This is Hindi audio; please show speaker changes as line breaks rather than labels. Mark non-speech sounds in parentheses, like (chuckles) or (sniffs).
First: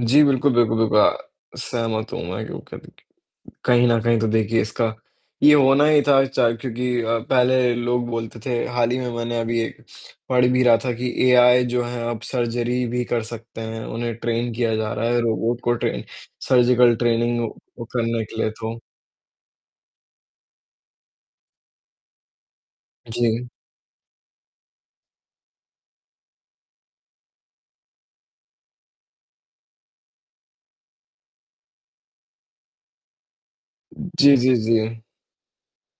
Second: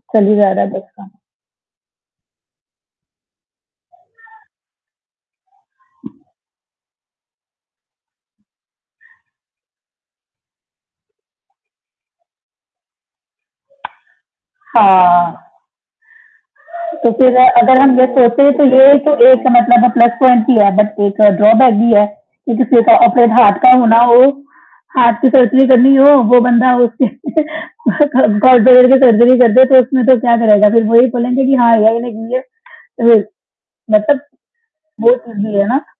जी,
चल ही जा
बिल्कुल,
रहा है
बिल्कुल,
बस
बिल्कुल
का।
अ, सहमत हूँ मैं, क्योंकि देखिए, कहीं न कहीं तो देखिए इसका ये होना ही था चा क्योंकि अ, पहले लोग बोलते थे, हाल ही में मैंने अभी एक (sniffs) पढ़ भी रहा था, कि एआई जो है अब सर्जरी भी कर सकते हैं। उन्हें ट्रेन किया जा रहा है,
हाँ।
रोबोट को ट्रेन सर्जिकल
तो फिर
ट्रेनिंग वो
अगर
वो
हम ये
करने के लिए
सोचें, तो
तो
ये तो एक मतलब प्लस पॉइंट ही है, बट एक ड्रॉबैक भी है, कि किसी का ऑपरेट
जी।
हार्ट का होना हो, हार्ट की सर्जरी करनी हो, वो बंदा उस (chuckles) व्यक्ति के (chuckles) ग गॉलब्लैडर की सर्जरी कर दे, तो उसमें तो क्या करेगा, फिर वही बोलेंगे कि हाँ, एआई ने की है। तो फिर मतलब,
जी, जी, जी।
वो चीज़ भी है ना।